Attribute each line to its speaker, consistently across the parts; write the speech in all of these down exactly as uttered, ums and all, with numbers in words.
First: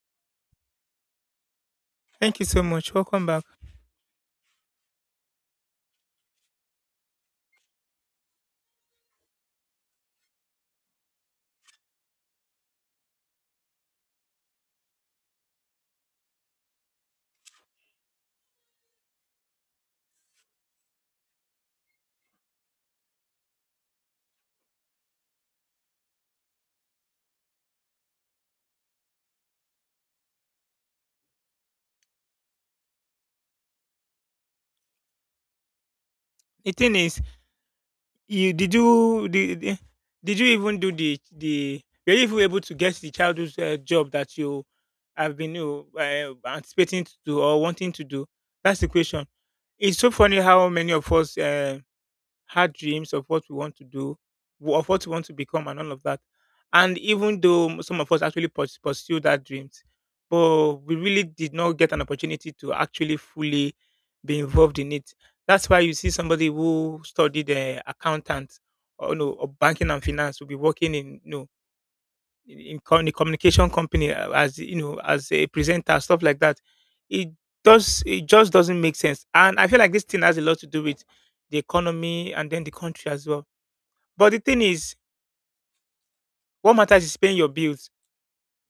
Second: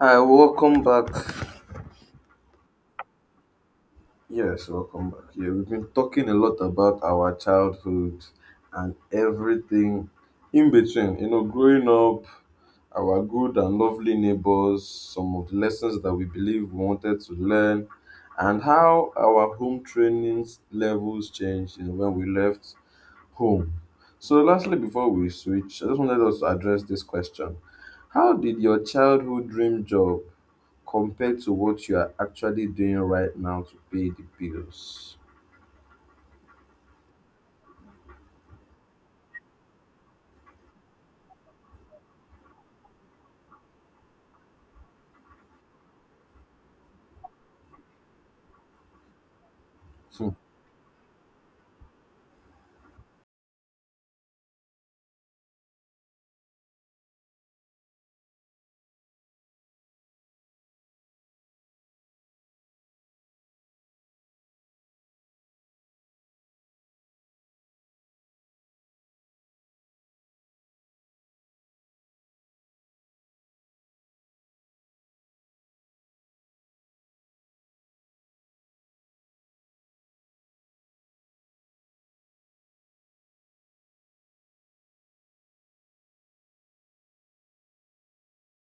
Speaker 1: Hi, welcome back.
Speaker 2: Thank you so much. Welcome back.
Speaker 1: Yes, welcome back. Yeah, we've been talking a lot about our childhood and everything in between. You know, growing up, our good and lovely neighbors, some of the lessons that we believe we wanted to learn, and how our home training levels changed you know, when we left home. So, lastly, before we switch, I just wanted us to address this question: How did your childhood dream job compared to what you are actually doing right now to pay the bills.
Speaker 2: The thing is, you did you did, did did you even do the the were you even able to get the childhood uh, job that you have been you know, uh, anticipating to do or wanting to do? That's the question. It's so
Speaker 1: Hmm.
Speaker 2: funny how many of us uh, had dreams of what we want to do, w- of what we want to become, and all of that. And even though m- some of us actually purs- pursue that dreams, but we really did not get an opportunity to actually fully be involved in it. That's why you see somebody who studied uh, accountant or no or banking and finance will be working in no in, in co- in a communication company uh, as you know as a presenter stuff like that it does it just doesn't make sense, and I feel like this thing has a lot to do with the economy and then the country as well. But the thing is, what matters is paying your bills,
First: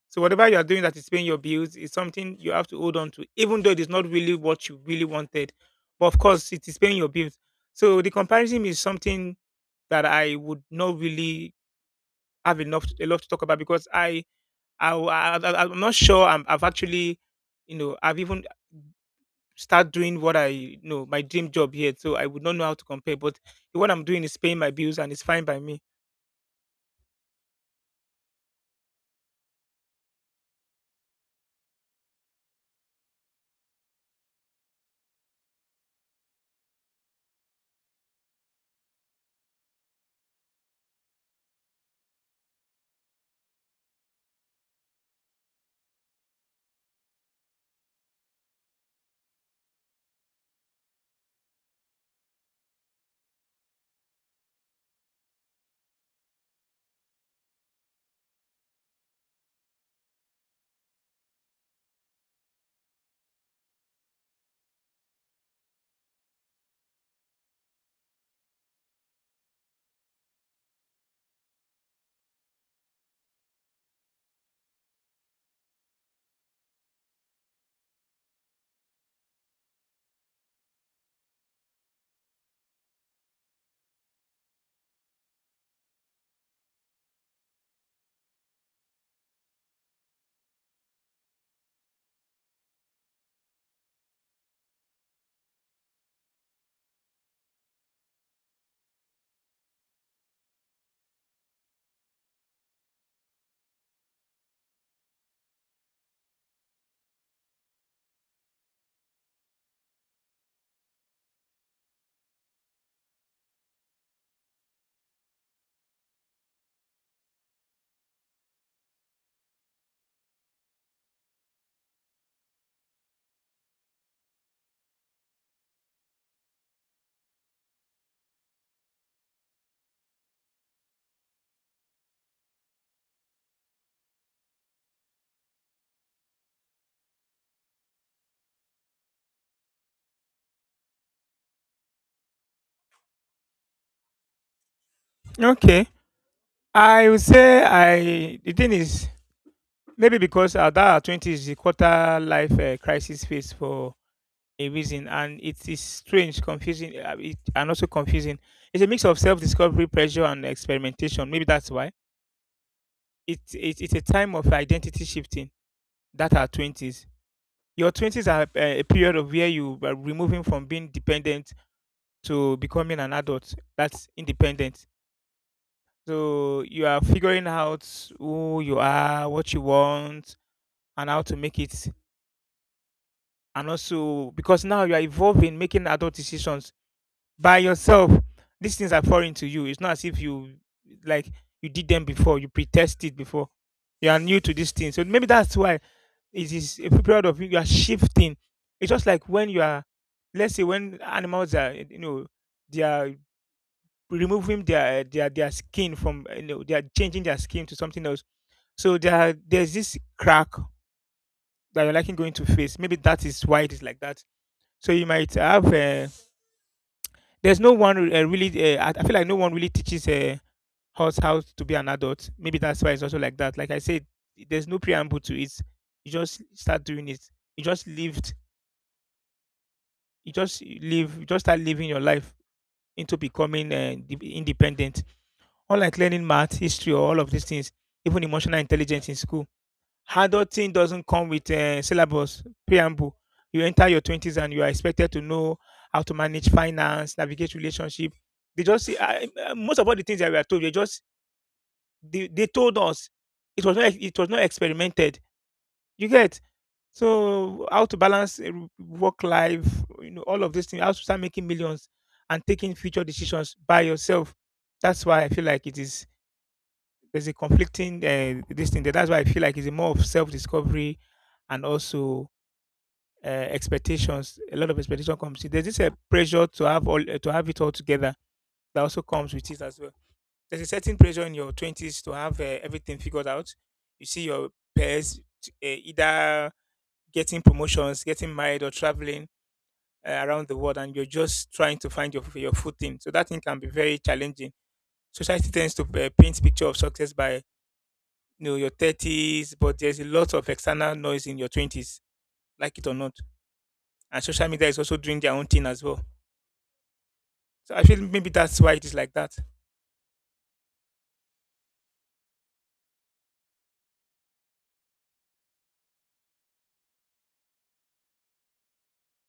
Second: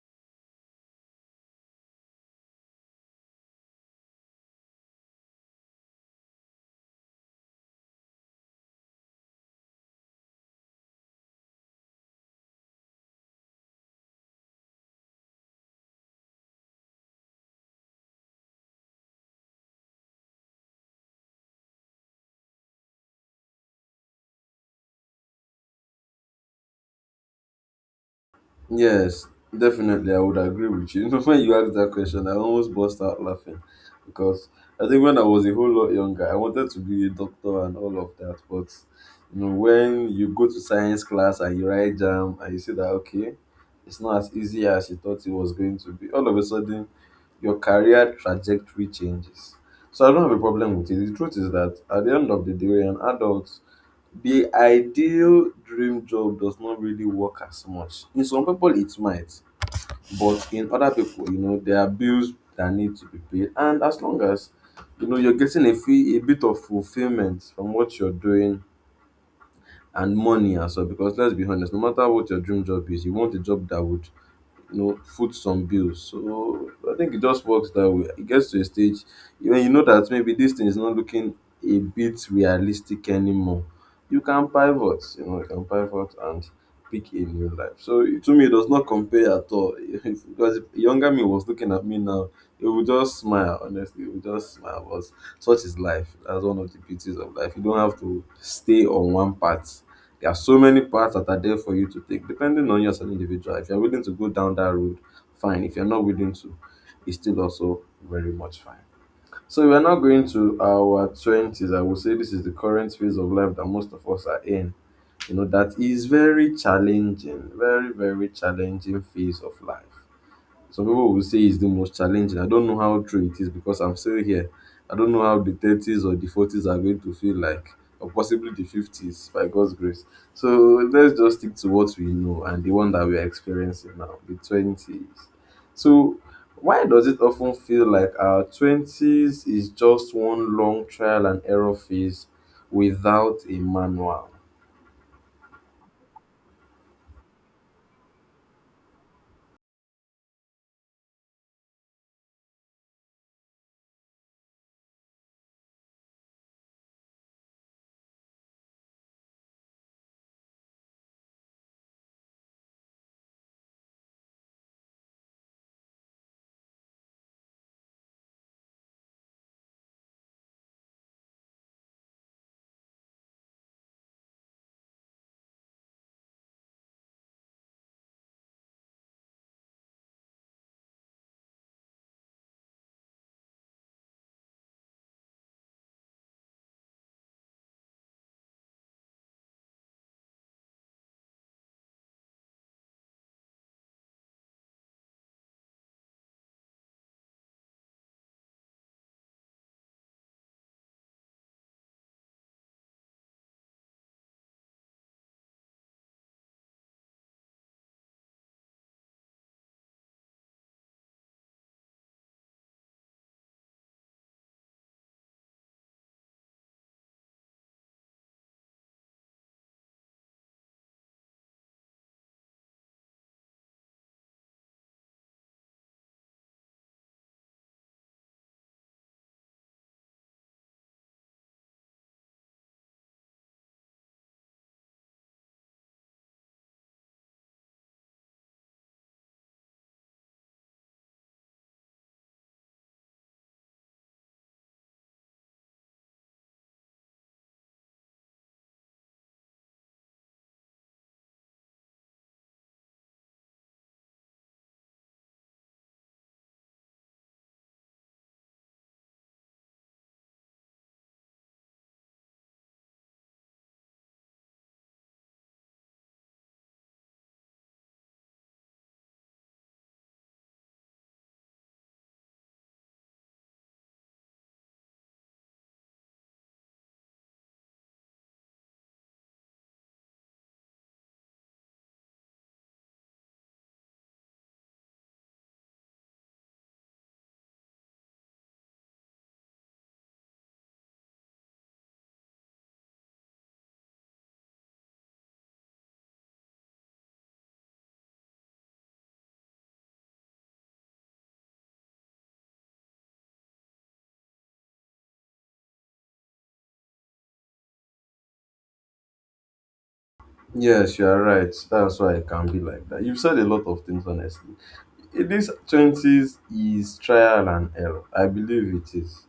Speaker 2: so whatever you are doing that is paying your bills is something you have to hold on to, even though it is not really what you really wanted. But of course, it is paying your bills. So the comparison is something that I would not really have enough a lot to talk about, because i I, w- I, I- I'm not sure. I'm, I've actually, you know, I've even start doing what I you know my dream job here, so I would not know how to compare. But what I'm doing is paying my bills, and it's fine by me.
Speaker 1: Yes, definitely, I would agree with you. You know, when you asked that question, I almost burst out laughing because I think when I was a whole lot younger, I wanted to be a doctor and all of that. But you know, when you go to science class and you write jam and you see that, okay, it's not as easy as you thought it was going to be, all of a sudden your career trajectory changes. So I don't have a problem with it. The truth is that at the end of the day, we're an adult. The ideal dream job does not really work as much. In some people, it might, but in other people, you know, there are bills that need to be paid. And as long as you know you're getting a fee, a bit of fulfillment from what you're doing and money as well, because let's be honest, no matter what your dream job is, you want a job that would you know, foot some bills. So I think it just works that way. It gets to a stage when you know that maybe this thing is not looking a bit realistic anymore. You can pivot, you know, you can pivot and pick a new life. So it- to me, it does not compare at all. If, because if younger me was looking at me now, it would just smile. Honestly, it would just smile. But such is life. That's one of the beauties of life. You don't have to stay on one path. There are so many paths that are there for you to take, depending on you as an individual. If you're willing to go down that road, fine. If you're not willing to, it's still also very much fine. So we are now going to our twenties. I would say this is the current phase of life that most of us are in. You know, that is very challenging, very, very challenging phase of life. Some people will say it's the most challenging. I don't know how true it is because I'm still here. I don't know how the thirties or the forties are going to feel like, or possibly the fifties by God's grace. So let's just stick to what we know and the one that we are experiencing now, the twenties. So, why does it often feel like our twenties is just one long trial and error phase without a manual?
Speaker 2: Okay, I would say I. The thing is, maybe because uh, that twenty is the quarter life uh, crisis phase for a reason, and it is strange, confusing, uh, it, and also confusing. It's a mix of self-discovery, pressure, and experimentation. Maybe that's why. It, it, it's a time of identity shifting that are twenties Your twenties are a a period of where you are removing from being dependent to becoming an adult that's independent. So you are figuring out who you are, what you want, and how to make it. And also, because now you are evolving, making adult decisions by yourself. These things are foreign to you. It's not as if you like you did them before, you pre-tested before. You are new to these things. So maybe that's why. It is a period of you are shifting. It's just like when you are, let's say, when animals are, you know, they are removing their their their skin from, you know, they are changing their skin to something else. So there there's this crack that you're likely going to face. Maybe that is why it is like that. So you might have. Uh, there's no one uh, really. Uh, I I feel like no one really teaches uh, us how to be an adult. Maybe that's why it's also like that. Like I said, there's no preamble to it. You just start doing it. You just live you just live you just start living your life into becoming uh, de- independent, unlike learning math, history, or all of these things, even emotional intelligence in school. Adulting doesn't come with uh, syllabus preamble. You enter your twenties and you are expected to know how to manage finance, navigate relationship. They just see- I- I- most of all the things that we are told, they just they, they told us, it was not it was not experimented, you get. So how to balance a w- work life, you know, all of these things, how to start making millions and taking future decisions by yourself. That's why I feel like it is there's a conflicting uh, this thing. There. That's why I feel like it's a more of self discovery, and also uh, expectations. A lot of expectation comes. In. There's this uh, pressure to have all uh, to have it all together, that also comes with it as well. There's a certain pressure in your twenties to have uh, everything figured out. You see your peers t- uh, either getting promotions, getting married, or traveling uh, around the world, and you're just trying to find your your footing. So that thing can be very challenging. Society tends to uh, paint picture of success by you know your thirties, but there's a lot of external noise in your twenties, like it or not. And social media is also doing their own thing as well. So I feel maybe that's why it is like that.
Speaker 1: Yes, you are right. That's why it can be like that. You've said a lot of things, honestly. I- This twenties is trial and error. I believe it is.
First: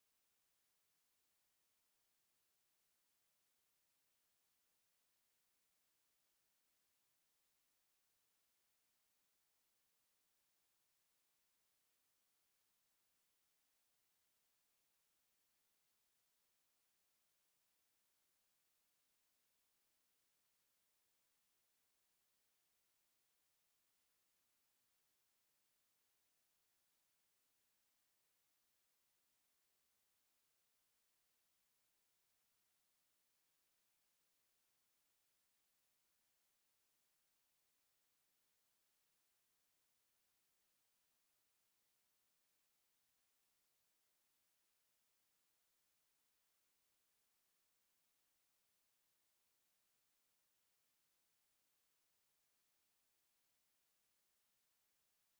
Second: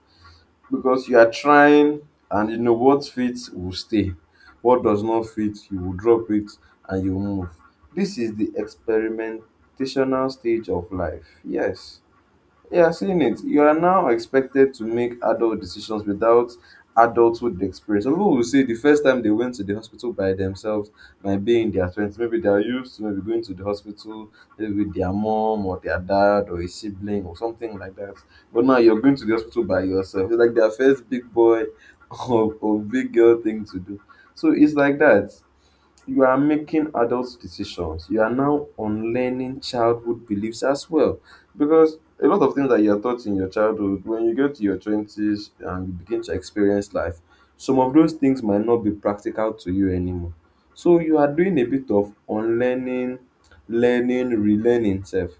Speaker 1: Because you are trying, and you know what fits will stay. What does not fit, you will drop it and you move. This is the experimentational stage of life. Yes. Yeah, seeing it, you are now expected to make adult decisions without adulthood experience. Some people will say the first time they went to the hospital by themselves might be in their twenties. Maybe they are used to maybe going to the hospital, maybe with their mom or their dad or a sibling or something like that. But now you're going to the hospital by yourself. It's like their first big boy or, or big girl thing to do. So it's like that you are making adult decisions. You are now unlearning childhood beliefs as well. Because a lot of things that you are taught in your childhood, when you get to your twenties and you begin to experience life, some of those things might not be practical to you anymore. So you are doing a bit of unlearning, learning, relearning self,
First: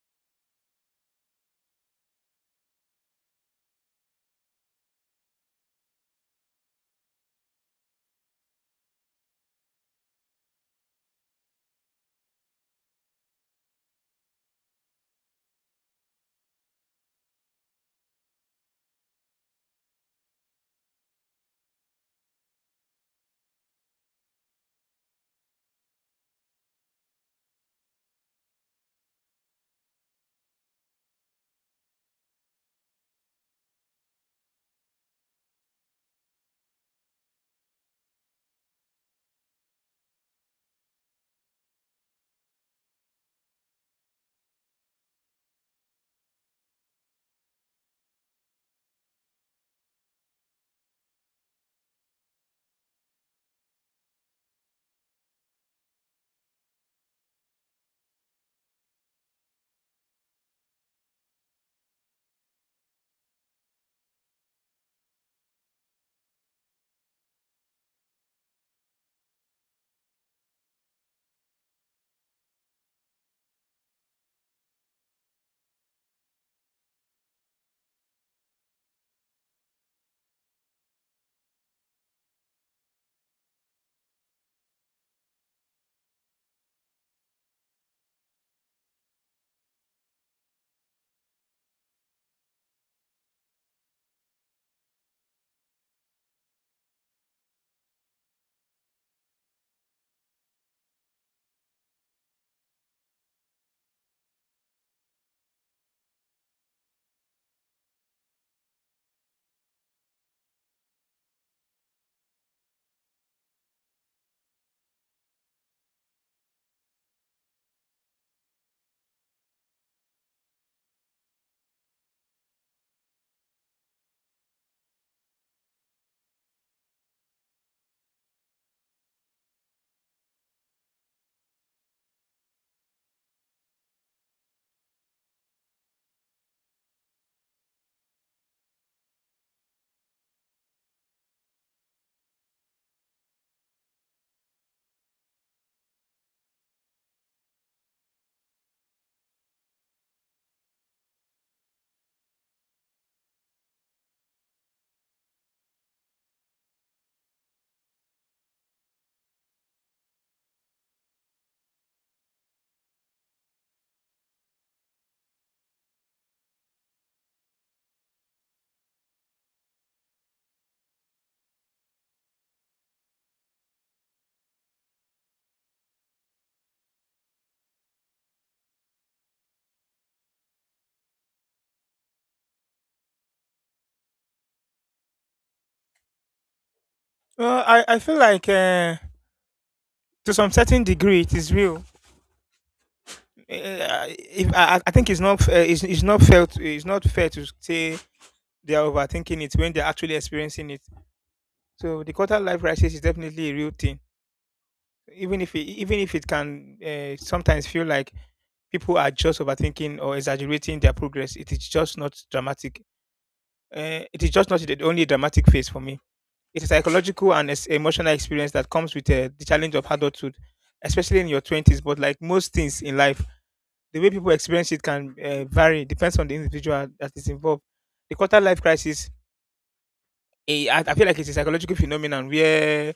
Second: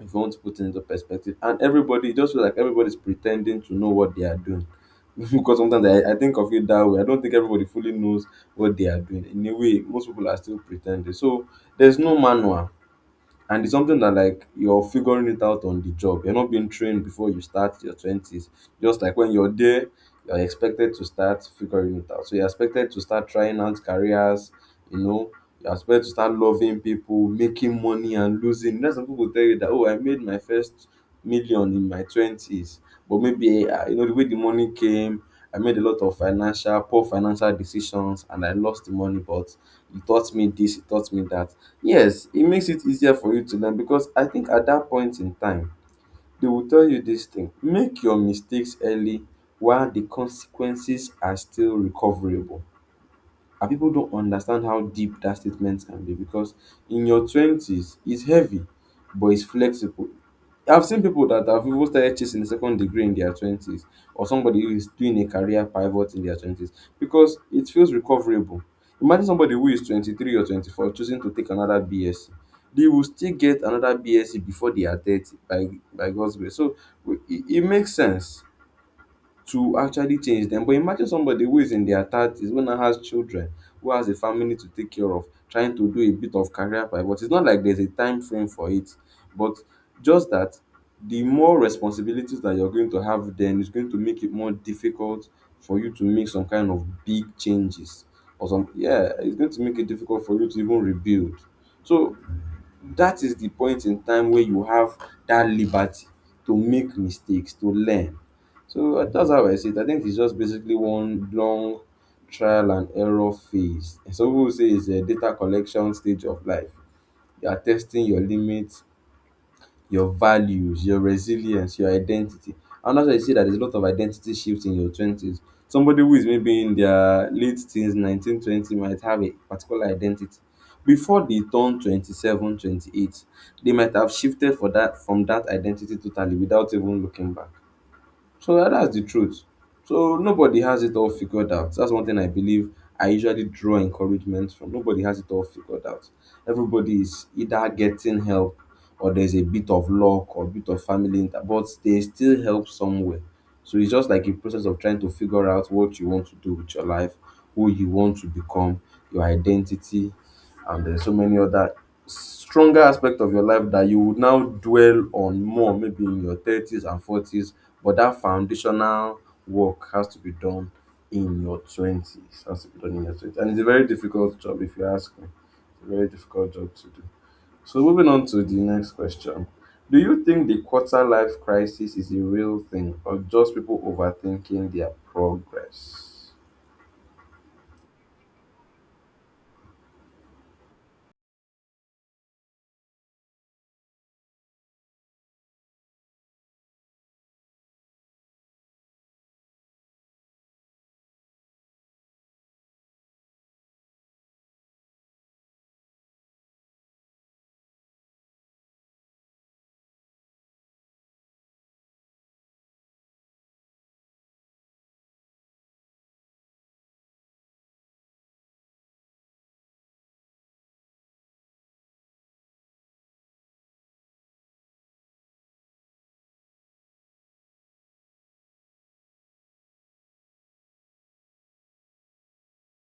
Speaker 1: if you want to put it into perspective. And everybody, it just feels like everybody's pretending to know what they are doing. Because sometimes I, I think of it that way. I don't think everybody fully knows what they are doing. In a way, most people are still pretending. So there's no manual, and it's something that, like, you're figuring it out on the job. You're not being trained before you start your twenties. Just like when you're there, you're expected to start figuring it out. So you're expected to start trying out careers, you know. You're expected to start loving people, making money and losing. That's some people tell you that, oh, I made my first million in my twenties, but maybe uh, you know the way the money came. I made a lot of financial poor financial decisions and I lost the money, but it taught me this, it taught me that. Yes, it makes it easier for you to learn, because I think at that point in time, they will tell you this thing: make your mistakes early while the consequences are still recoverable. And people don't understand how deep that statement can be, because in your twenties it's heavy but it's flexible. I've seen people that have even started chasing a second degree in their twenties, or somebody who is doing a career pivot in their twenties, because it feels recoverable. Imagine somebody who is twenty-three or twenty-four choosing to take another bsc. They will still get another bsc before they are thirty by by God's grace. So we- it, it makes sense to actually change them. But imagine somebody who is in their thirties, who now has children, who has a family to take care of, trying to do a bit of career pivot. It's not like there's a time frame for it, but just that the more responsibilities that you're going to have then is going to make it more difficult for you to make some kind of big changes, or some, yeah, it's going to make it difficult for you to even rebuild. So that is the point in time where you have that liberty to make mistakes, to learn. So uh, that's how I see it. I think it's just basically one long trial and error phase. Some people say it's a data collection stage of life. You are testing your limits, your values, your resilience, your identity. And that's why you see that there's a lot of identity shifts in your twenties. Somebody who is maybe in their late teens, nineteen, twenty, might have a particular identity. Before they turn twenty-seven, twenty-eight, they might have shifted for that from that identity totally without even looking back. So yeah, that's the truth. So nobody has it all figured out. That's one thing I believe I usually draw encouragement from. Nobody has it all figured out. Everybody is either getting help, or there's a bit of luck, or a bit of family, inter- but there's still help somewhere. So it's just like a process of trying to figure out what you want to do with your life, who you want to become, your identity, and there's so many other stronger aspect of your life that you would now dwell on more maybe in your thirties and forties, but that foundational work has to be done in your twenties, has to be done in your twenties. And it's a very difficult job, if you ask me. It's a very difficult job to do. So, moving on to the next question: do you think the quarter life crisis is a real thing, or just people overthinking their progress?
Speaker 2: Well, I, I feel like uh, to some certain degree it is real. Uh, if, I, I I think it's not f- uh, it's, it's not fair to, it's not fair to say they are overthinking it when they're actually experiencing it. So the quarter life crisis is definitely a real thing. Even if it, even if it can uh, sometimes feel like people are just overthinking or exaggerating their progress, it is just not dramatic. Uh, it is just not the only dramatic phase for me. It's a psychological and es- emotional experience that comes with uh, the challenge of adulthood, especially in your twenties. But like most things in life, the way people experience it can uh, vary. Depends on the individual that is involved. The quarter life crisis, eh, I I feel like it's a psychological phenomenon where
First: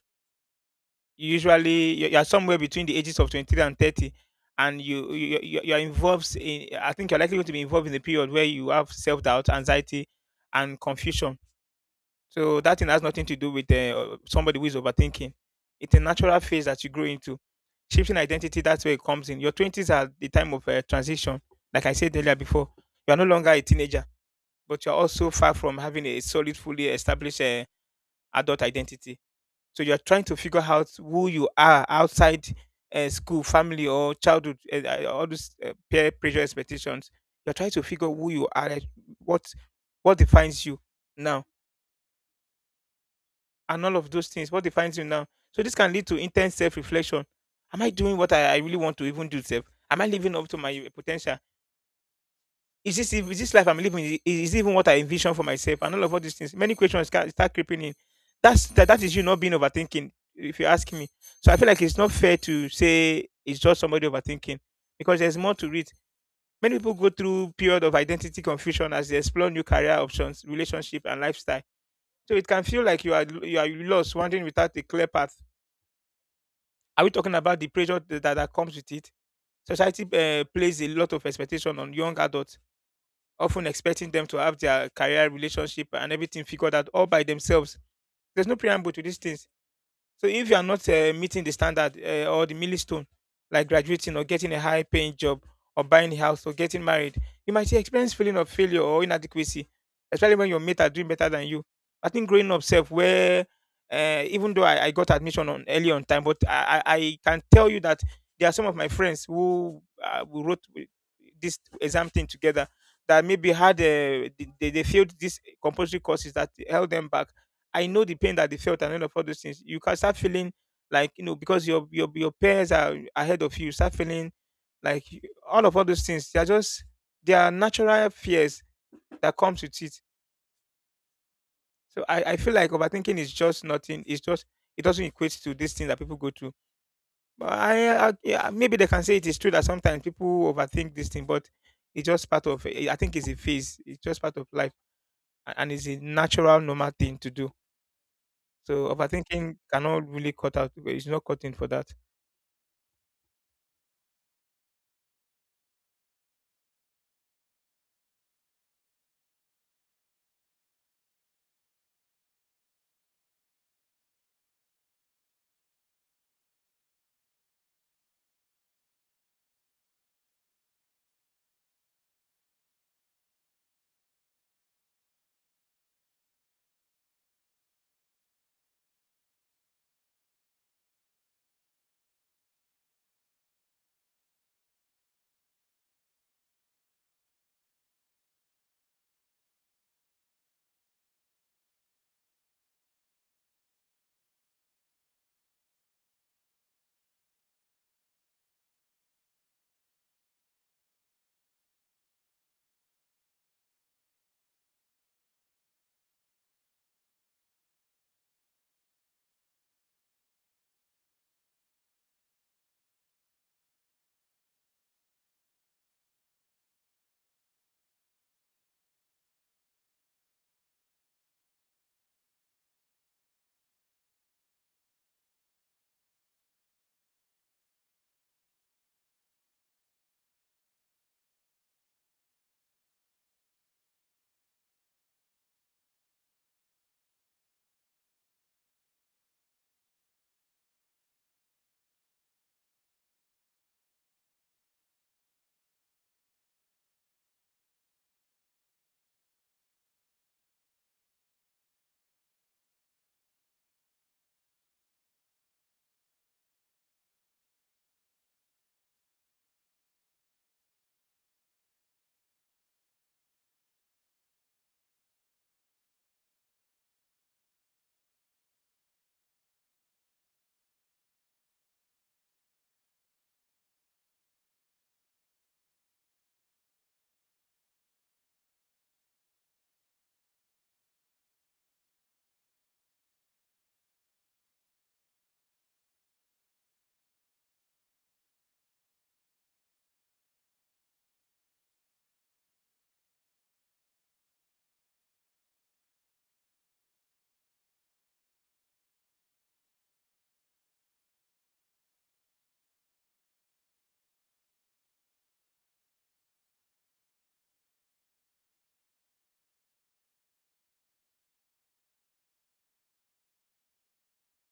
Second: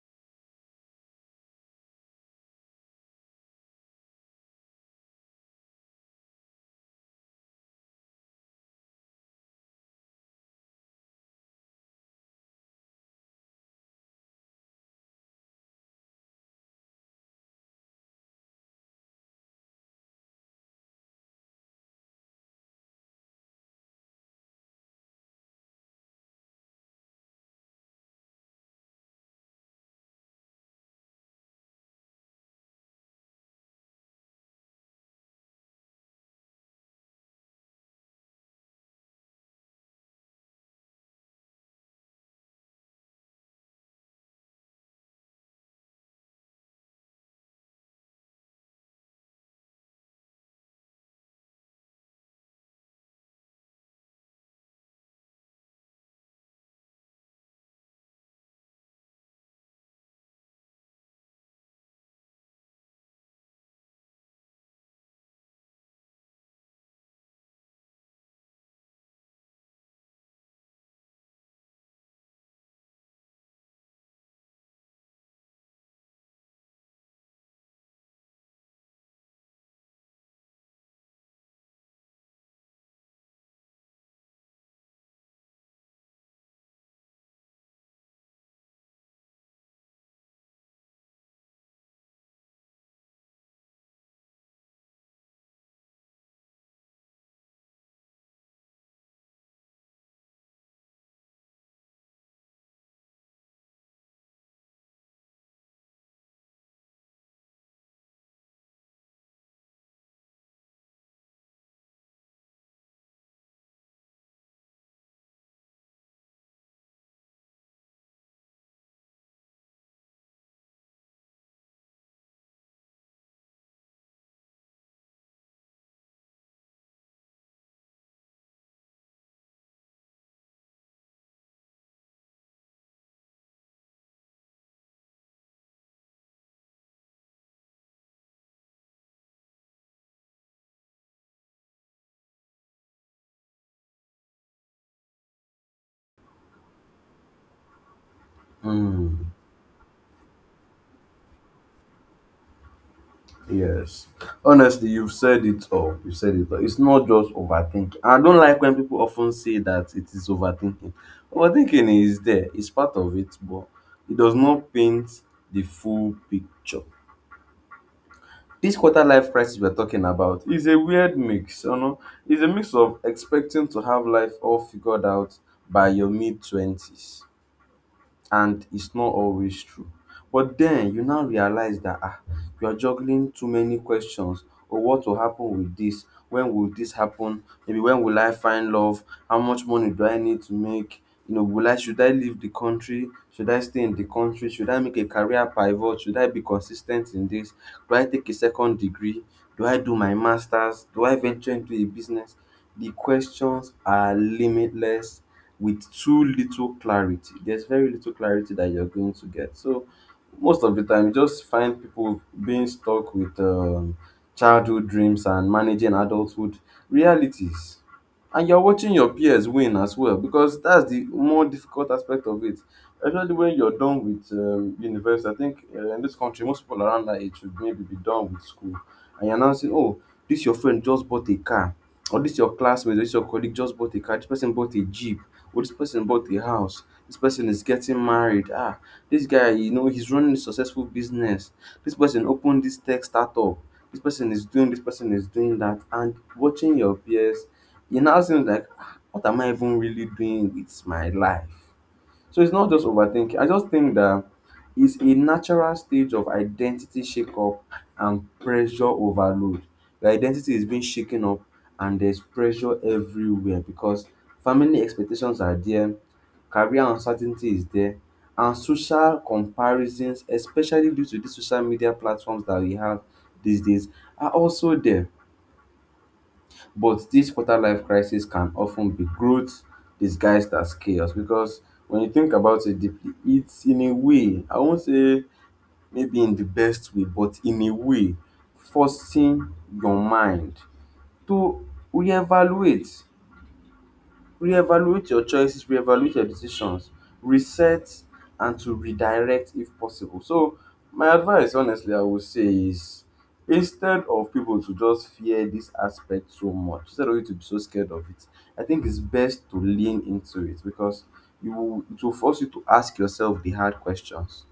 Speaker 2: you usually you're, you're somewhere between the ages of twenty-three and thirty, and you, you you- you're involved in I think you're likely going to be involved in a period where you have self-doubt, anxiety, and confusion. So that thing has nothing to do with uh, somebody who is overthinking. It's a natural phase that you grow into. Shifting identity, that's where it comes. In your twenties are the time of uh, transition, like I said earlier before. You are no longer a teenager, but you're also far from having a solid fully established uh, adult identity. So you are trying to figure out who you are outside uh, school, family, or childhood. Uh, uh, all those uh, peer pressure expectations. You're trying to figure who you are, like what what defines you now, and all of those things. What defines you now? So this can lead to intense self-reflection. Am I doing what I, I really want to even do? Self? Am I living up to my potential? Is this ev- is this life I'm living? Is, is it even what I envision for myself? And all of all these things, many questions ca- start creeping in. That's that, that is you not being overthinking, if you ask me. So I feel like it's not fair to say it's just somebody overthinking, because there's more to it. Many people go through period of identity confusion as they explore new career options, relationship, and lifestyle. So it can feel like you are you are lost, wandering without a clear path. Are we talking about the pressure that, that comes with it? Society uh, plays a lot of expectation on young adults, often expecting them to have their career, relationship, and everything figured out all by themselves. There's no preamble to these things. So if you are not uh, meeting the standard uh, or the milestone, like graduating or getting a high paying job or buying a house or getting married, you might experience feeling of failure or inadequacy, especially when your mate are doing better than you. I think growing up self where uh, even though I, I got admission on early on time, but I, I I can tell you that there are some of my friends who uh, who wrote wi- this exam thing together that maybe had uh, they, they they failed these compulsory courses that held them back. I know the pain that they felt and all of all those things. You can start feeling like you know because your your your peers are ahead of you. you Start feeling like you- all of all those things. They are just they are natural fears that comes with it. So I, I feel like overthinking is just nothing. It's just it doesn't equate to this thing that people go through. But I, I yeah, maybe they can say it is true that sometimes people overthink this thing, but it's just part of. I think it's a phase. It's just part of life, and it's a natural, normal thing to do. So
Speaker 1: Hmm.
Speaker 2: overthinking cannot really cut out. It's not cutting for that.
Speaker 1: Yes. Honestly, you've said it all. You said it all. It's not just overthinking. I don't like when people often say that it is overthinking. Overthinking is there, it's part of it, but it does not paint the full picture. This quarter life crisis we're talking about is a weird mix, you know. It's a mix of expecting to have life all figured out by your mid twenties, and it's not always true. But then you now realize that, ah, you are juggling too many questions. Oh, what will happen with this? When will this happen? Maybe when will I find love? How much money do I need to make? You know, will I should I leave the country? Should I stay in the country? Should I make a career pivot? Should I be consistent in this? Do I take a second degree? Do I do my masters? Do I venture into a business? The questions are limitless with too little clarity. There's very little clarity that you're going to get. So most of the time, you just find people being stuck with um, childhood dreams and managing adulthood realities. And you're watching your peers win as well because that's the more difficult aspect of it. Especially when you're done with um, university. I think uh, in this country, most people around that age should maybe be done with school. And you're now saying, oh, this your friend just bought a car, or this your classmate, or this your colleague just bought a car, this person bought a jeep, well, this person bought a house. This person is getting married. Ah, this guy, you know, he's running a successful business. This person opened this tech startup. This person is doing, this person is doing that. And watching your peers, you now seem like, "Ah, what am I even really doing with my life? So it's not just overthinking. I just think that it's a natural stage of identity shakeup and pressure overload. Your identity is being shaken up, and there's pressure everywhere because family expectations are there, career uncertainty is there, and social comparisons, especially due to these social media platforms that we have these days, are also there. But this quarter life crisis can often be growth disguised as chaos because when you think about it deeply, it's, in a way, I won't say maybe in the best way, but in a way, forcing your mind to reevaluate. Reevaluate your choices, reevaluate your decisions, reset, and to redirect if possible. So my advice, honestly, I would say is, instead of people to just fear this aspect so much, instead of you to be so scared of it, I think it's best to lean into it because you will it will force you to ask yourself the hard questions.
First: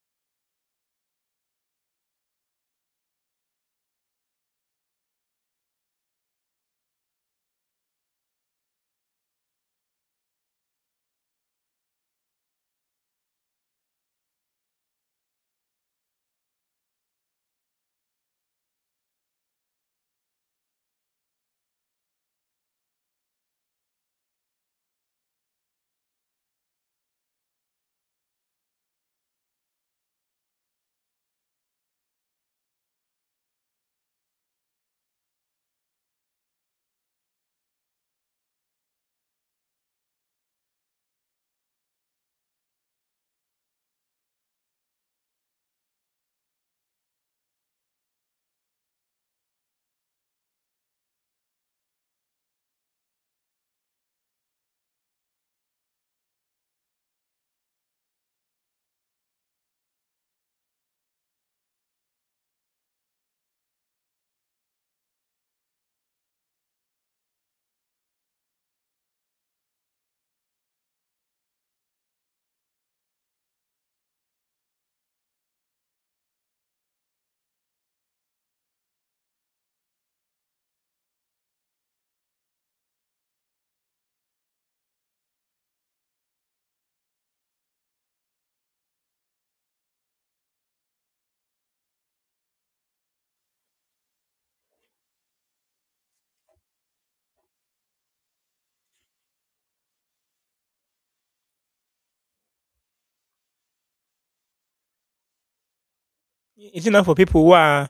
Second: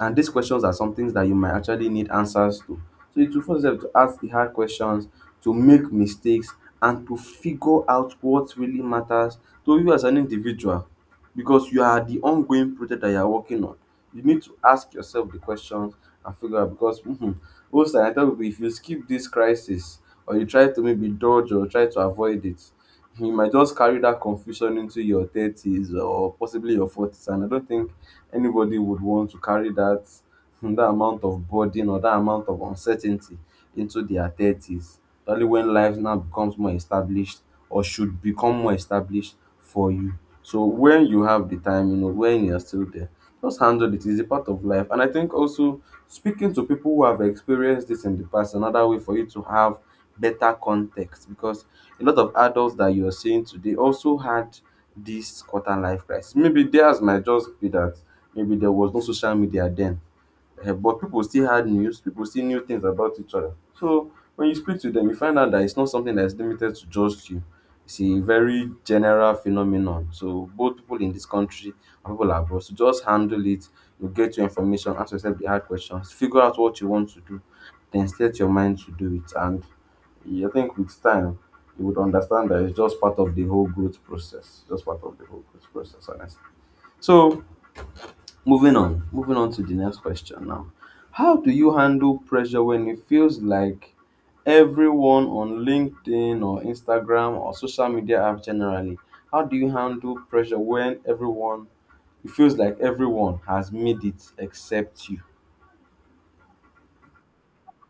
Speaker 1: And these questions are some things that you might actually need answers to. So it will force them to ask the hard questions, to make mistakes, and to figure out what really matters to you as an individual. Because you are the ongoing project that you are working on. You need to ask yourself the questions and figure out because mhm, most time I tell people, if you skip this crisis or you try to maybe dodge or try to avoid it, you might just carry that confusion into your thirties or possibly your forties, and I don't think anybody would want to carry that that amount of burden or that amount of uncertainty into their thirties, especially when life now becomes more established, or should become more established, for you. So when you have the time, you know, when you're still there, just handle it. It's a part of life. And I think also speaking to people who have experienced this in the past, another way for you to have better context, because a lot of adults that you're seeing today also had this quarter life crisis. Maybe theirs might just be that maybe there was no social media then. Eh, but people still had news, people still knew things about each other. So when you speak to them, you find out that it's not something that's limited to just you. It's a very general phenomenon. So both people in this country and people abroad. So just handle it. You get your information, ask yourself the hard questions, figure out what you want to do, then set your mind to do it. And I think with time, you would understand that it's just part of the whole growth process. Just part of the whole growth process, honestly. So Moving on, moving on to the next question now. How do you handle pressure when it feels like everyone on LinkedIn or Instagram or social media apps generally? How do you handle pressure when everyone, it feels like everyone has made it except you?
Speaker 2: It's enough for people who are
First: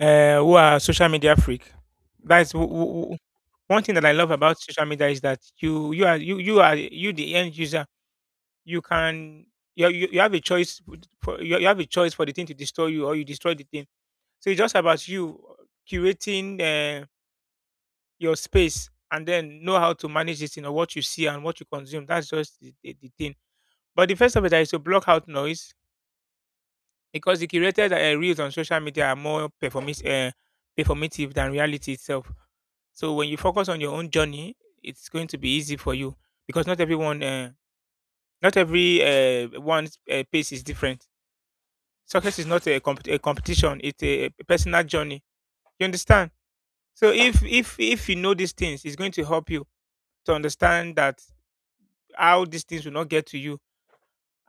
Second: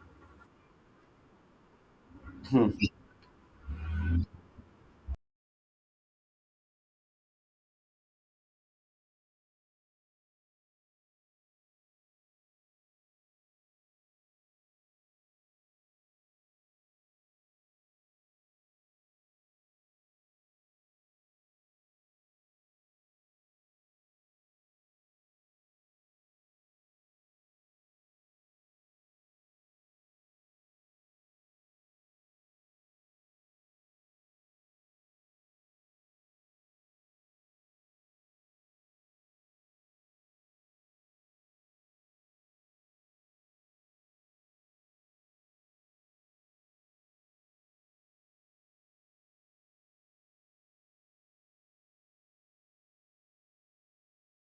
Speaker 2: uh, who are social media freak. That's w- w- w- one thing that I love about social media is that you you are you you are you the end user. You can you you, you have a choice for you, you have a choice for the thing to destroy you or you destroy the thing. So it's just about you curating uh, your space and then know how to manage it, you know, what you see and what you consume. That's just the, the, the thing. But the first of it is to block out noise because the curated uh, reels on social media are more performis- uh, performative than reality itself. So when you focus on your own journey, it's going to be easy for you because not everyone, uh, not every uh, one's uh, pace is different. Success is not a, comp- a competition; it's a, a personal journey. You understand? So if if if you know these things, it's going to help you to understand that how these things will not get to you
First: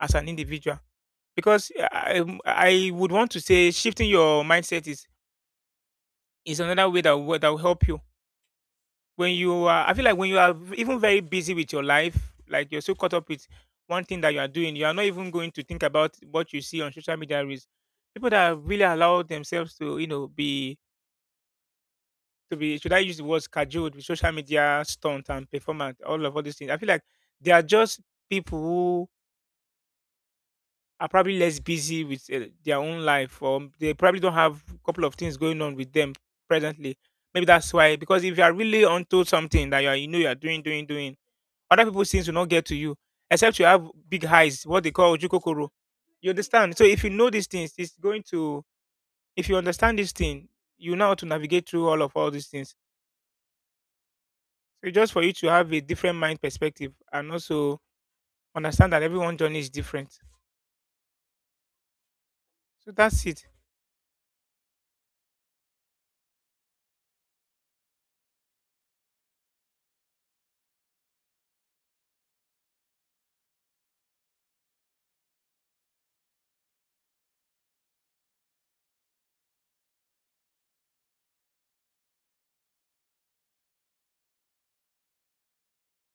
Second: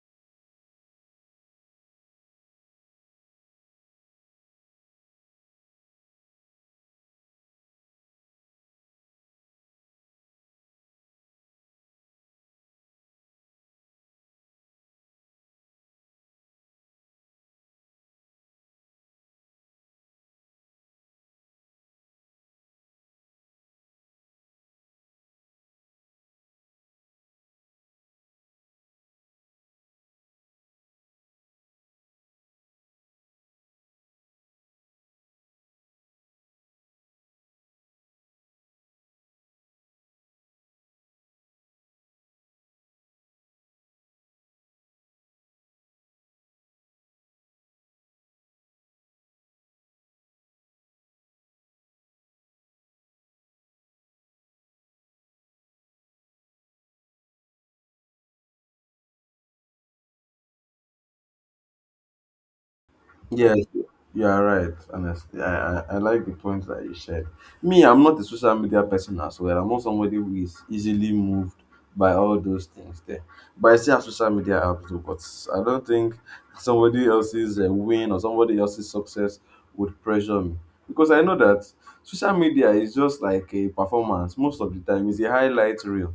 Speaker 2: as an individual. Because uh, I, um, I would want to say shifting your mindset is is another way that will, that will help you. When you are, I feel like when you are even very busy with your life, like you're so caught up with one thing that you are doing, you are not even going to think about what you see on social media. Is people that really allow themselves to, you know, be to be should I use the words cajoled with social media stunt and performance, all of all these things. I feel like they are just people who are probably less busy with uh, their own life, or they probably don't have a couple of things going on with them presently. Maybe that's why. Because if you are really onto something that you are, you know you are doing, doing, doing, other people's things will not get to you, except you have big highs, what they call ojukokoro. You understand? So if you know these things, it's going to. If you understand this thing, you know how to navigate through all of all these things. So just for you to have a different mind perspective and also understand that everyone's journey is different. So that's it.
Speaker 1: Yes, you are right. Honestly, I, I, I like the points that you shared. Me, I'm not a social media person as well. I'm not somebody who is easily moved by all those things there. But I still have social media apps, though, but I don't think somebody else's uh, win or somebody else's success would pressure me because I know that social media is just like a performance most of the time. It's a highlight reel.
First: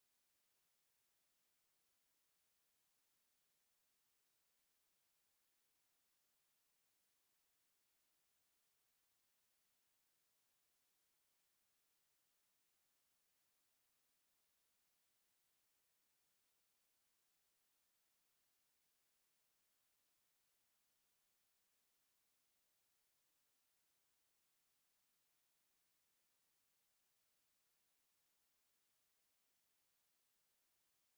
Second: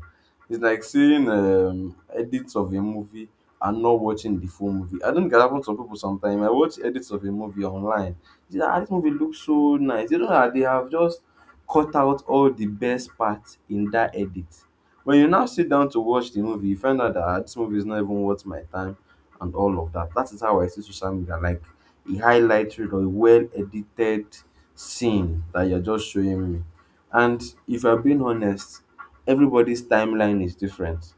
Speaker 1: It's like seeing um, edits of a movie and not watching the full movie. I don't get, happen to some people sometimes. I watch edits of a movie online. They're like, "Ah, this movie looks so nice." You know that they have just cut out all the best parts in that edit. When you now sit down to watch the movie, you find out that, "Ah, this movie is not even worth my time," and all of that. That is how I see social media, like a highlight reel or a well edited scene that you're just showing me. And if I'm being honest, everybody's timeline is different.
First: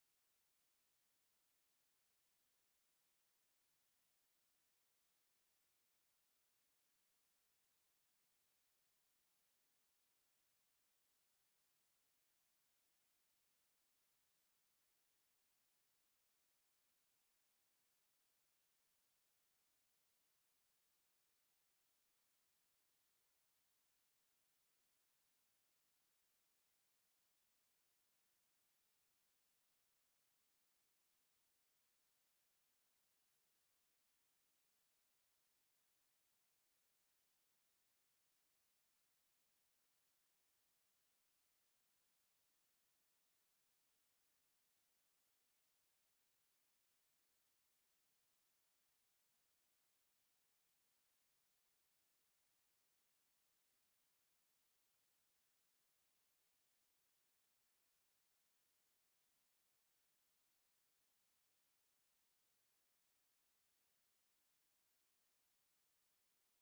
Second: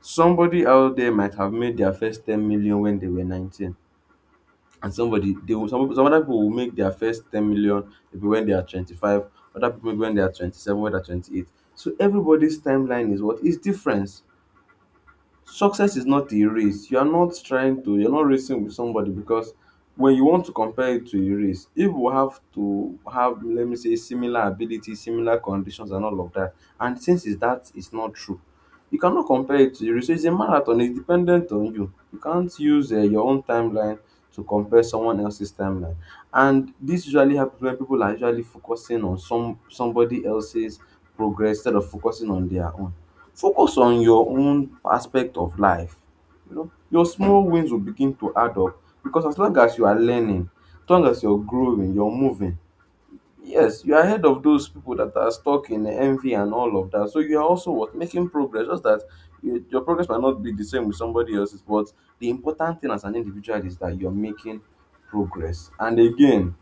Speaker 1: Somebody out there might have made their first ten million when they were nineteen, and somebody they will, some, some other people will make their first ten million maybe when they are twenty-five, other people maybe when they are twenty-seven, when they are twenty-eight. So everybody's timeline is what is different. Success is not a race. You are not trying to, you're not racing with somebody because when you want to compare it to a race, if we have to have, let me say, similar abilities, similar conditions, and all of that, and since is that is not true, you cannot compare it to a race. So it's a marathon, it's dependent on you. You can't use uh, your own timeline to compare someone else's timeline. And this usually happens when people are usually focusing on some somebody else's progress instead of focusing on their own. Focus on your own aspect of life. You know, your small wins will begin to add up because as long as you are learning, as long as you're growing, you're moving, yes, you're ahead of those people that are stuck in envy and all of that. So you are also what making progress. Just that you, your progress might not be the same with somebody else's, but the important thing as an individual is that you're making progress. And again,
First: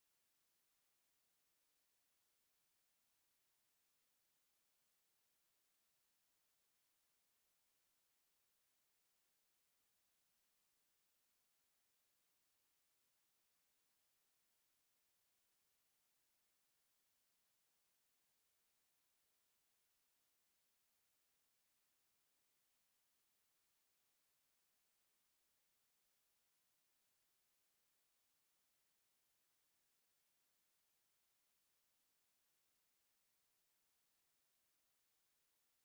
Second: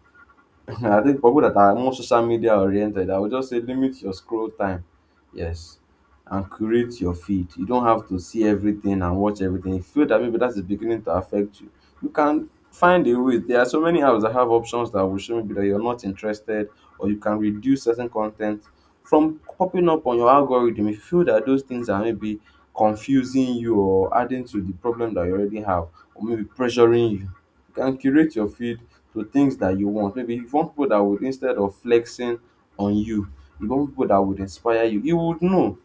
Speaker 1: I think for people that are more social media oriented, I would just say limit your scroll time. Yes. And curate your feed. You don't have to see everything and watch everything. If you feel that maybe that is beginning to affect you, you can find a way. There are so many apps that have options that will show maybe that you're not interested, or you can reduce certain content from popping up on your algorithm. If you feel that those things are maybe confusing you or adding to the problem that you already have, or maybe pressuring you, you can curate your feed to things that you want. Maybe you want people that would, instead of flexing on you, you want people that would inspire you. You would know.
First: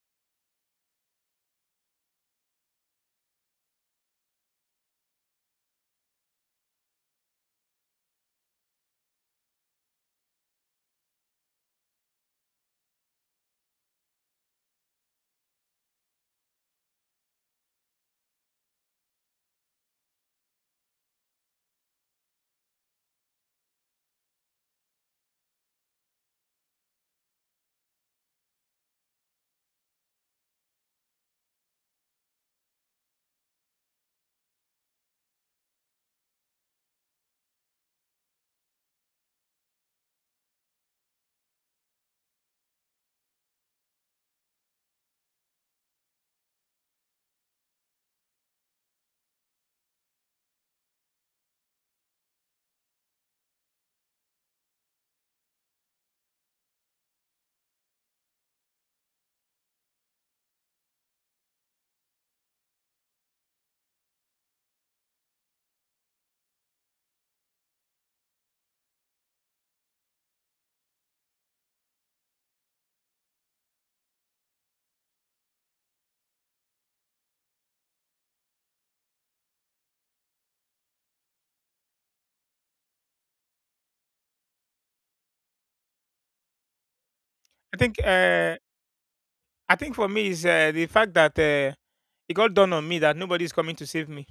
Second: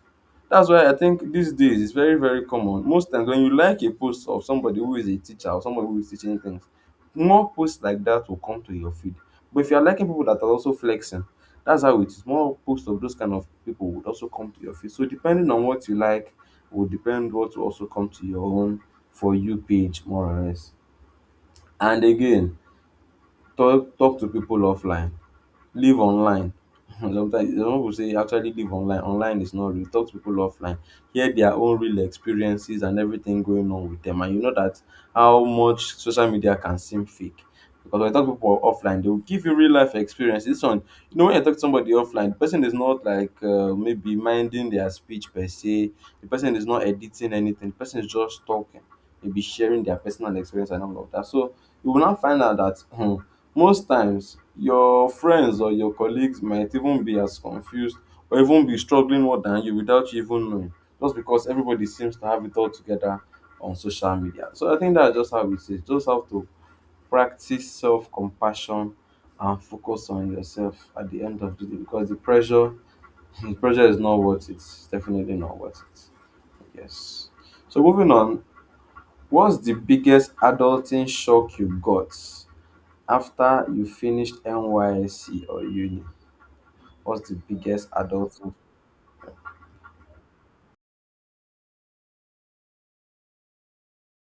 Speaker 1: That's why I think these days it's very, very common. Most times when you like a post of somebody who is a teacher or somebody who is teaching things, more posts like that will come to your feed. But if you're liking people that are also flexing, that's how it is. More posts of those kind of people would also come to your feed. So depending on what you like, will depend what will also come to your own for you page, more or less. And again, Talk talk to people offline. Live online. Sometimes some people say, actually, live online. Online is not real. Talk to people offline. Hear their own real experiences and everything going on with them. And you know that how much social media can seem fake. Because when you talk to people offline, they will give you real life experiences. This one, you know, when you talk to somebody offline, the person is not like, uh, maybe, minding their speech per se. The person is not editing anything. The person is just talking. Maybe sharing their personal experience and all of that. So you will now find out that, hmm, most times, your friends or your colleagues might even be as confused or even be struggling more than you without you even knowing, just because everybody seems to have it all together on social media. So I think that's just how it is. Just have to practice self compassion and focus on yourself at the end of the day, because the pressure, the pressure is not worth it. It's definitely not worth it. Yes. So moving on, what's the biggest adulting shock you got? After you finished N Y S C or uni, what's the
Speaker 2: I
Speaker 1: biggest
Speaker 2: think
Speaker 1: adulthood?
Speaker 2: uh, I think for me is uh, the fact that uh, it got done on me that nobody's coming to save me.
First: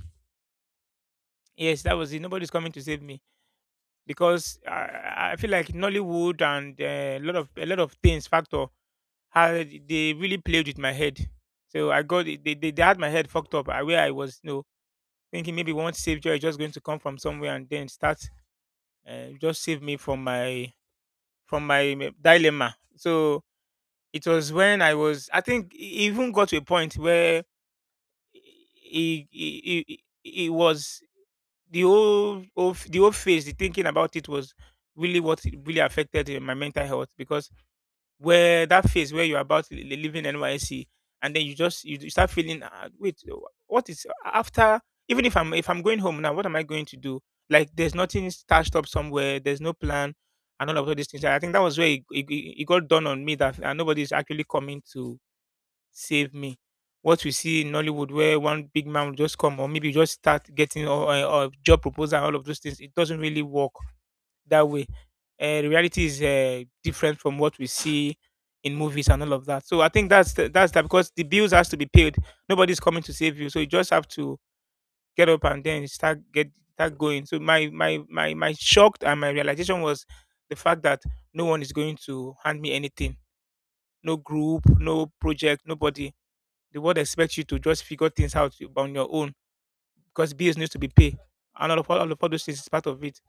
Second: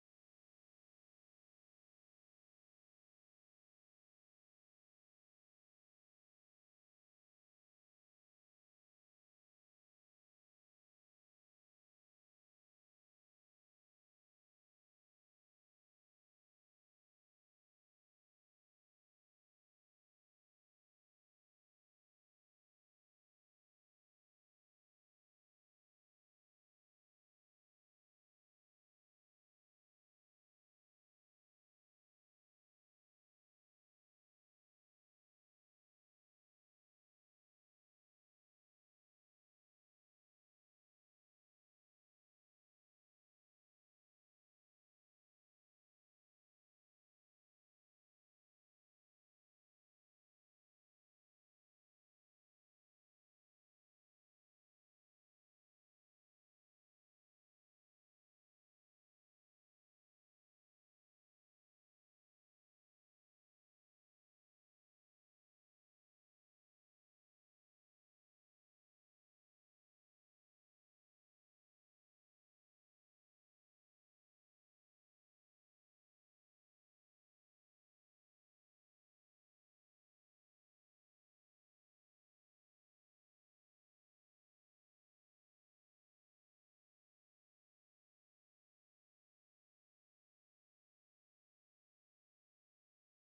Speaker 2: Yes, that was it. Nobody's coming to save me because I, I feel like Nollywood and uh, a lot of a lot of things factor how they really played with my head. So I got they, they, they had my head fucked up uh, where I was you know, thinking maybe one savior is just going to come from somewhere and then start uh, just save me from my from my dilemma. So it was when I was, I think, it even got to a point where it, it, it, it was the whole, of the whole phase, the thinking about it was really what it really affected eh, my mental health because where that phase where you're about li- li- leaving N Y C, and then you just you, you start feeling, uh, wait, uh, what is after? Even if I'm if I'm going home now, what am I going to do? Like, there's nothing stashed up somewhere. There's no plan, and all of all these things. I think that was where it, it, it it got done on me that uh, nobody's actually coming to save me. What we see in Nollywood, where one big man will just come, or maybe you just start getting a, a, job proposal and all of those things, it doesn't really work that way. Uh, the reality is uh, different from what we see in movies and all of that. So I think that's the, that's that because the bills has to be paid. Nobody's coming to save you, so you just have to get up and then start get start going. So my my my my shocked and my realization was the fact that no one is going to hand me anything. No group, no project, nobody. The world expects you to just figure things out on your own because bills need to be paid, and all of all all of all those things is part of it.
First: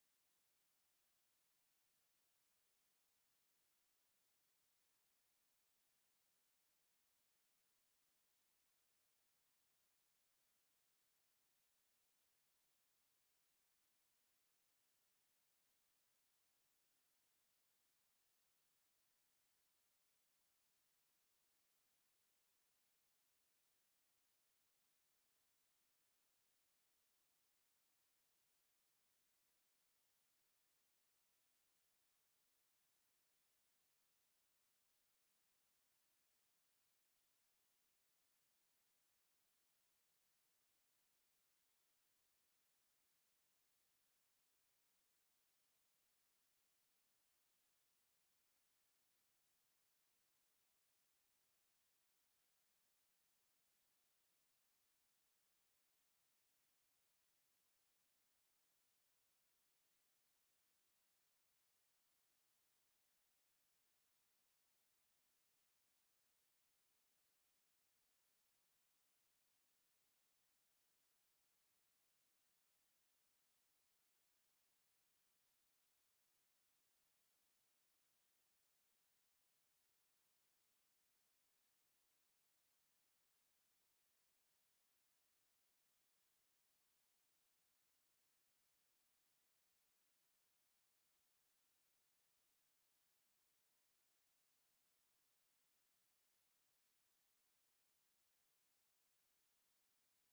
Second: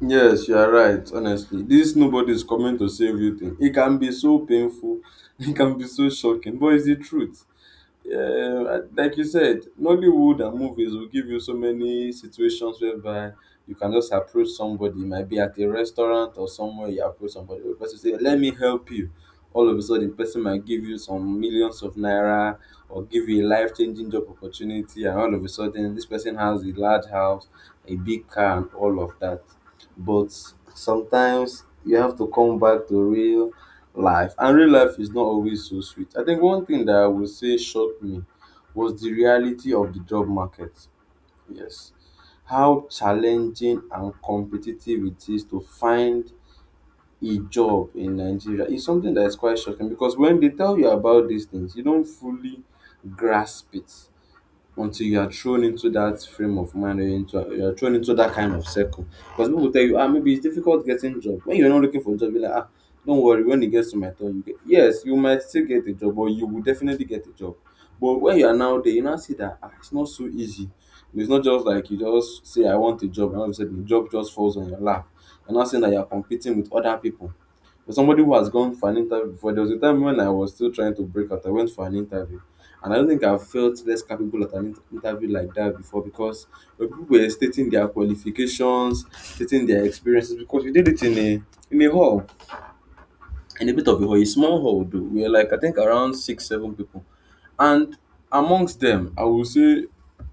Speaker 1: Yes, you are right, honestly. This nobody is coming to save you thing. It can be so painful, it can be so shocking, but it's the truth. Yeah, like you said, Nollywood and movies will give you so many situations whereby you can just approach somebody. It might be at a restaurant or somewhere you approach somebody. The person say, "Let me help you." All of a sudden, the person might give you some millions of naira or give you a life-changing job opportunity, and all of a sudden, this person has a large house, a big car, and all of that, but sometimes you have to come back to real life, and real life is not always so sweet. I think one thing that I would say shocked me was the reality of the job market. Yes, how challenging and competitive it is to find a job in Nigeria is something that is quite shocking, because when they tell you about these things you don't fully grasp it until you are thrown into that frame of mind, or into you're thrown into that kind of circle. Because people tell you, ah, maybe it's difficult getting job. When you're not looking for a job, you're like, ah, don't worry, when it gets to my turn, you get yes, you might still get a job, or you will definitely get a job. But when you are now there, you now see that ah, it's not so easy. It's not just like you just say I want a job, and all of a sudden the job just falls on your lap. You're not saying that you're competing with other people. For somebody who has gone for an interview before, there was a time when I was still trying to break out. I went for an interview, and I don't think I've felt less capable at an inter- interview like that before, because when people were stating their qualifications, stating their experiences, because we did it in a in a hall, in a bit of a hall. A small hall though. We are like I think around six, seven people. And amongst them, I will say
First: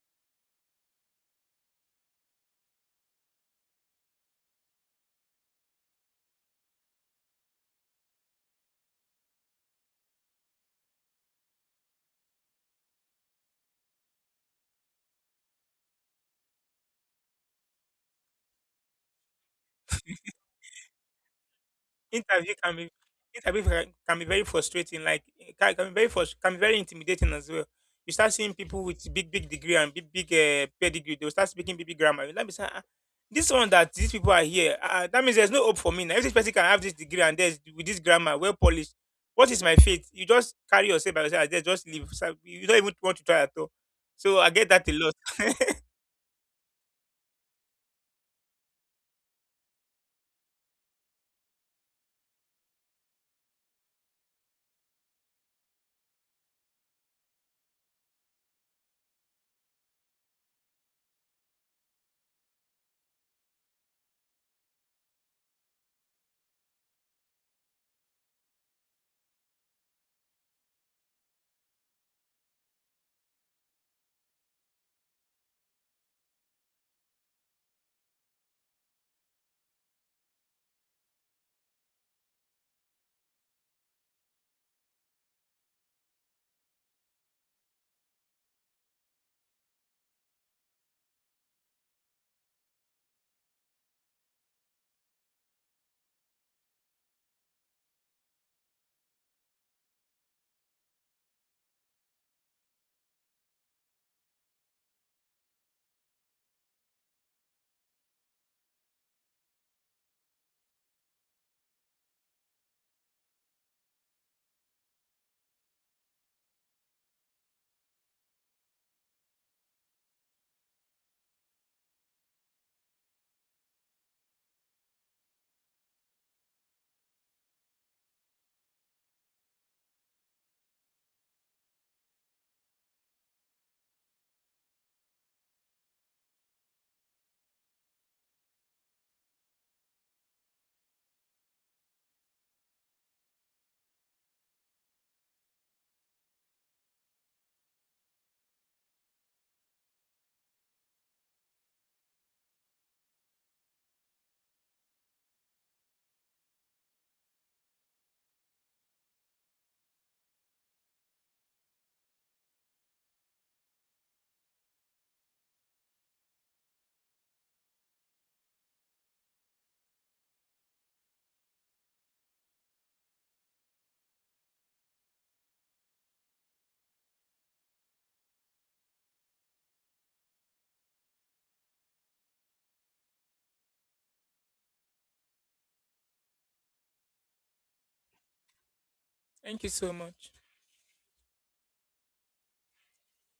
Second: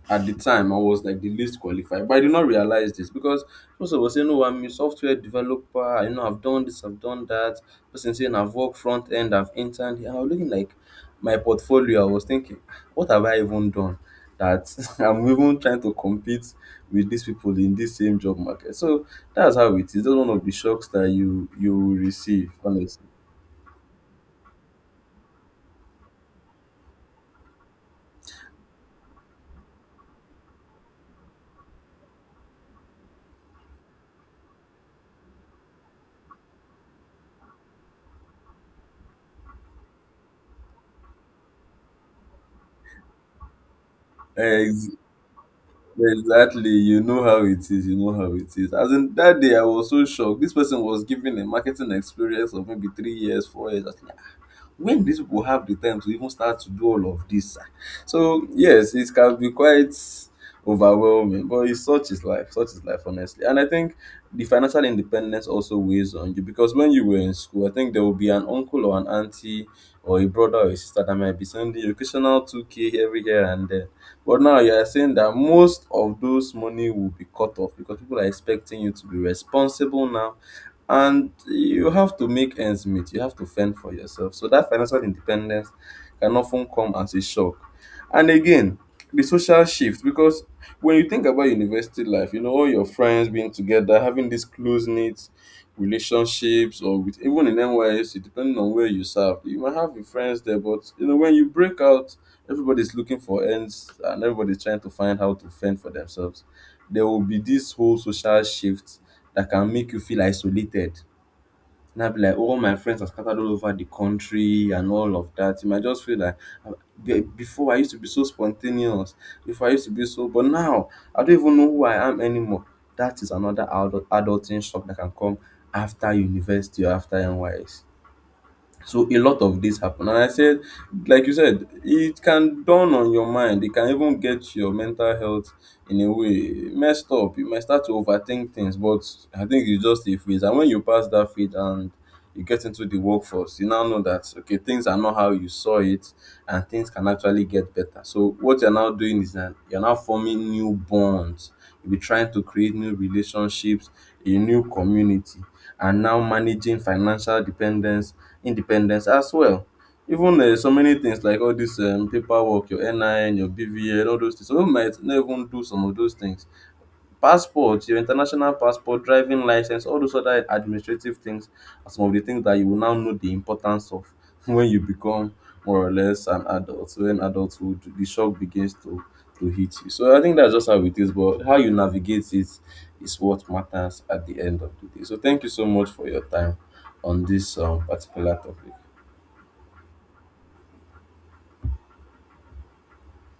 Speaker 1: at the time I was like the least qualified. But I did not realize this because most of us say, no, I'm a software developer, you know, I've done this, I've done that. Person saying I've worked front end, I've interned here. I was looking like my portfolio, I was thinking, what have I even done? That I'm even trying to compete with these people in this same job market. So that's how it is. That's one of the shocks that you you will receive,
Speaker 2: interview can be
Speaker 1: honestly.
Speaker 2: interview can can be very frustrating like it can, can be very frust- can be very intimidating as well. You start seeing people with big big degree and big big uh, pedigree. They'll start speaking big big grammar, let me say, ah, this one that these people are here, ah, that means there's no hope for me now. If this person can have this degree and there's with this grammar well polished, what is my fate? You just carry yourself by yourself and just leave, so you don't even want to try at all. So I get that a
Speaker 1: Ex-
Speaker 2: lot.
Speaker 1: Exactly. You know how it is. You know how it is. As in that day, I was so shocked. This person was given a marketing experience of maybe three years, four years. When do these people have the time to even start to do all of this? Ah? So yes, it can be quite overwhelming, but it's such is life, such is life, honestly. And I think the financial independence also weighs on you, because when you were in school, I think there will be an uncle or an auntie or a brother or a sister that might be sending you occasional two k every here and there. But now you are saying that most of those money will be cut off because people are expecting you to be responsible now, and you have to make ends meet, you have to fend for yourself. So that financial independence can often come as a shock. And again, the social shift, because when you think about university life, you know, all your friends being together, having these close knit relationships, or with even in N Y S C, depending on where you serve, you might have your friends there. But you know, when you break out, everybody's looking for ends and everybody's trying to find how to fend for themselves. There will be this whole social shift that can make you feel isolated. Now be like, all my friends are scattered all over the country and all of that. You might just feel like, "Ah, be- before I used to be so spontaneous, before I used to be so, but now I don't even know who I am anymore." That is another adult adulting shock that can come after university or after N Y S. So a lot of this happen, and I said, like you said, it can dawn on your mind, it can even get your mental health in a way messed up, you might start to overthink things. But I think it's just a phase, and when you pass that phase and you get into the workforce, you now know that okay, things are not how you saw it, and things can actually get better. So what you're now doing is that you're now forming new bonds. You'll be trying to create new relationships, a new community, and now managing financial dependence, independence as well. Even uh, so many things like all this um, paperwork, your N I N, your B V N, all those things. Some people might not even do some of those things, passport, your international passport, driving license, all those other administrative things are some of the things that you will now know the importance of when you become more or less an adult. When adulthood, the shock begins to to hit you. So I think that's just how it is. But how you navigate it is what matters at the end of the day. So thank you so much for your time on this um, particular topic.
Speaker 2: Thank you so much.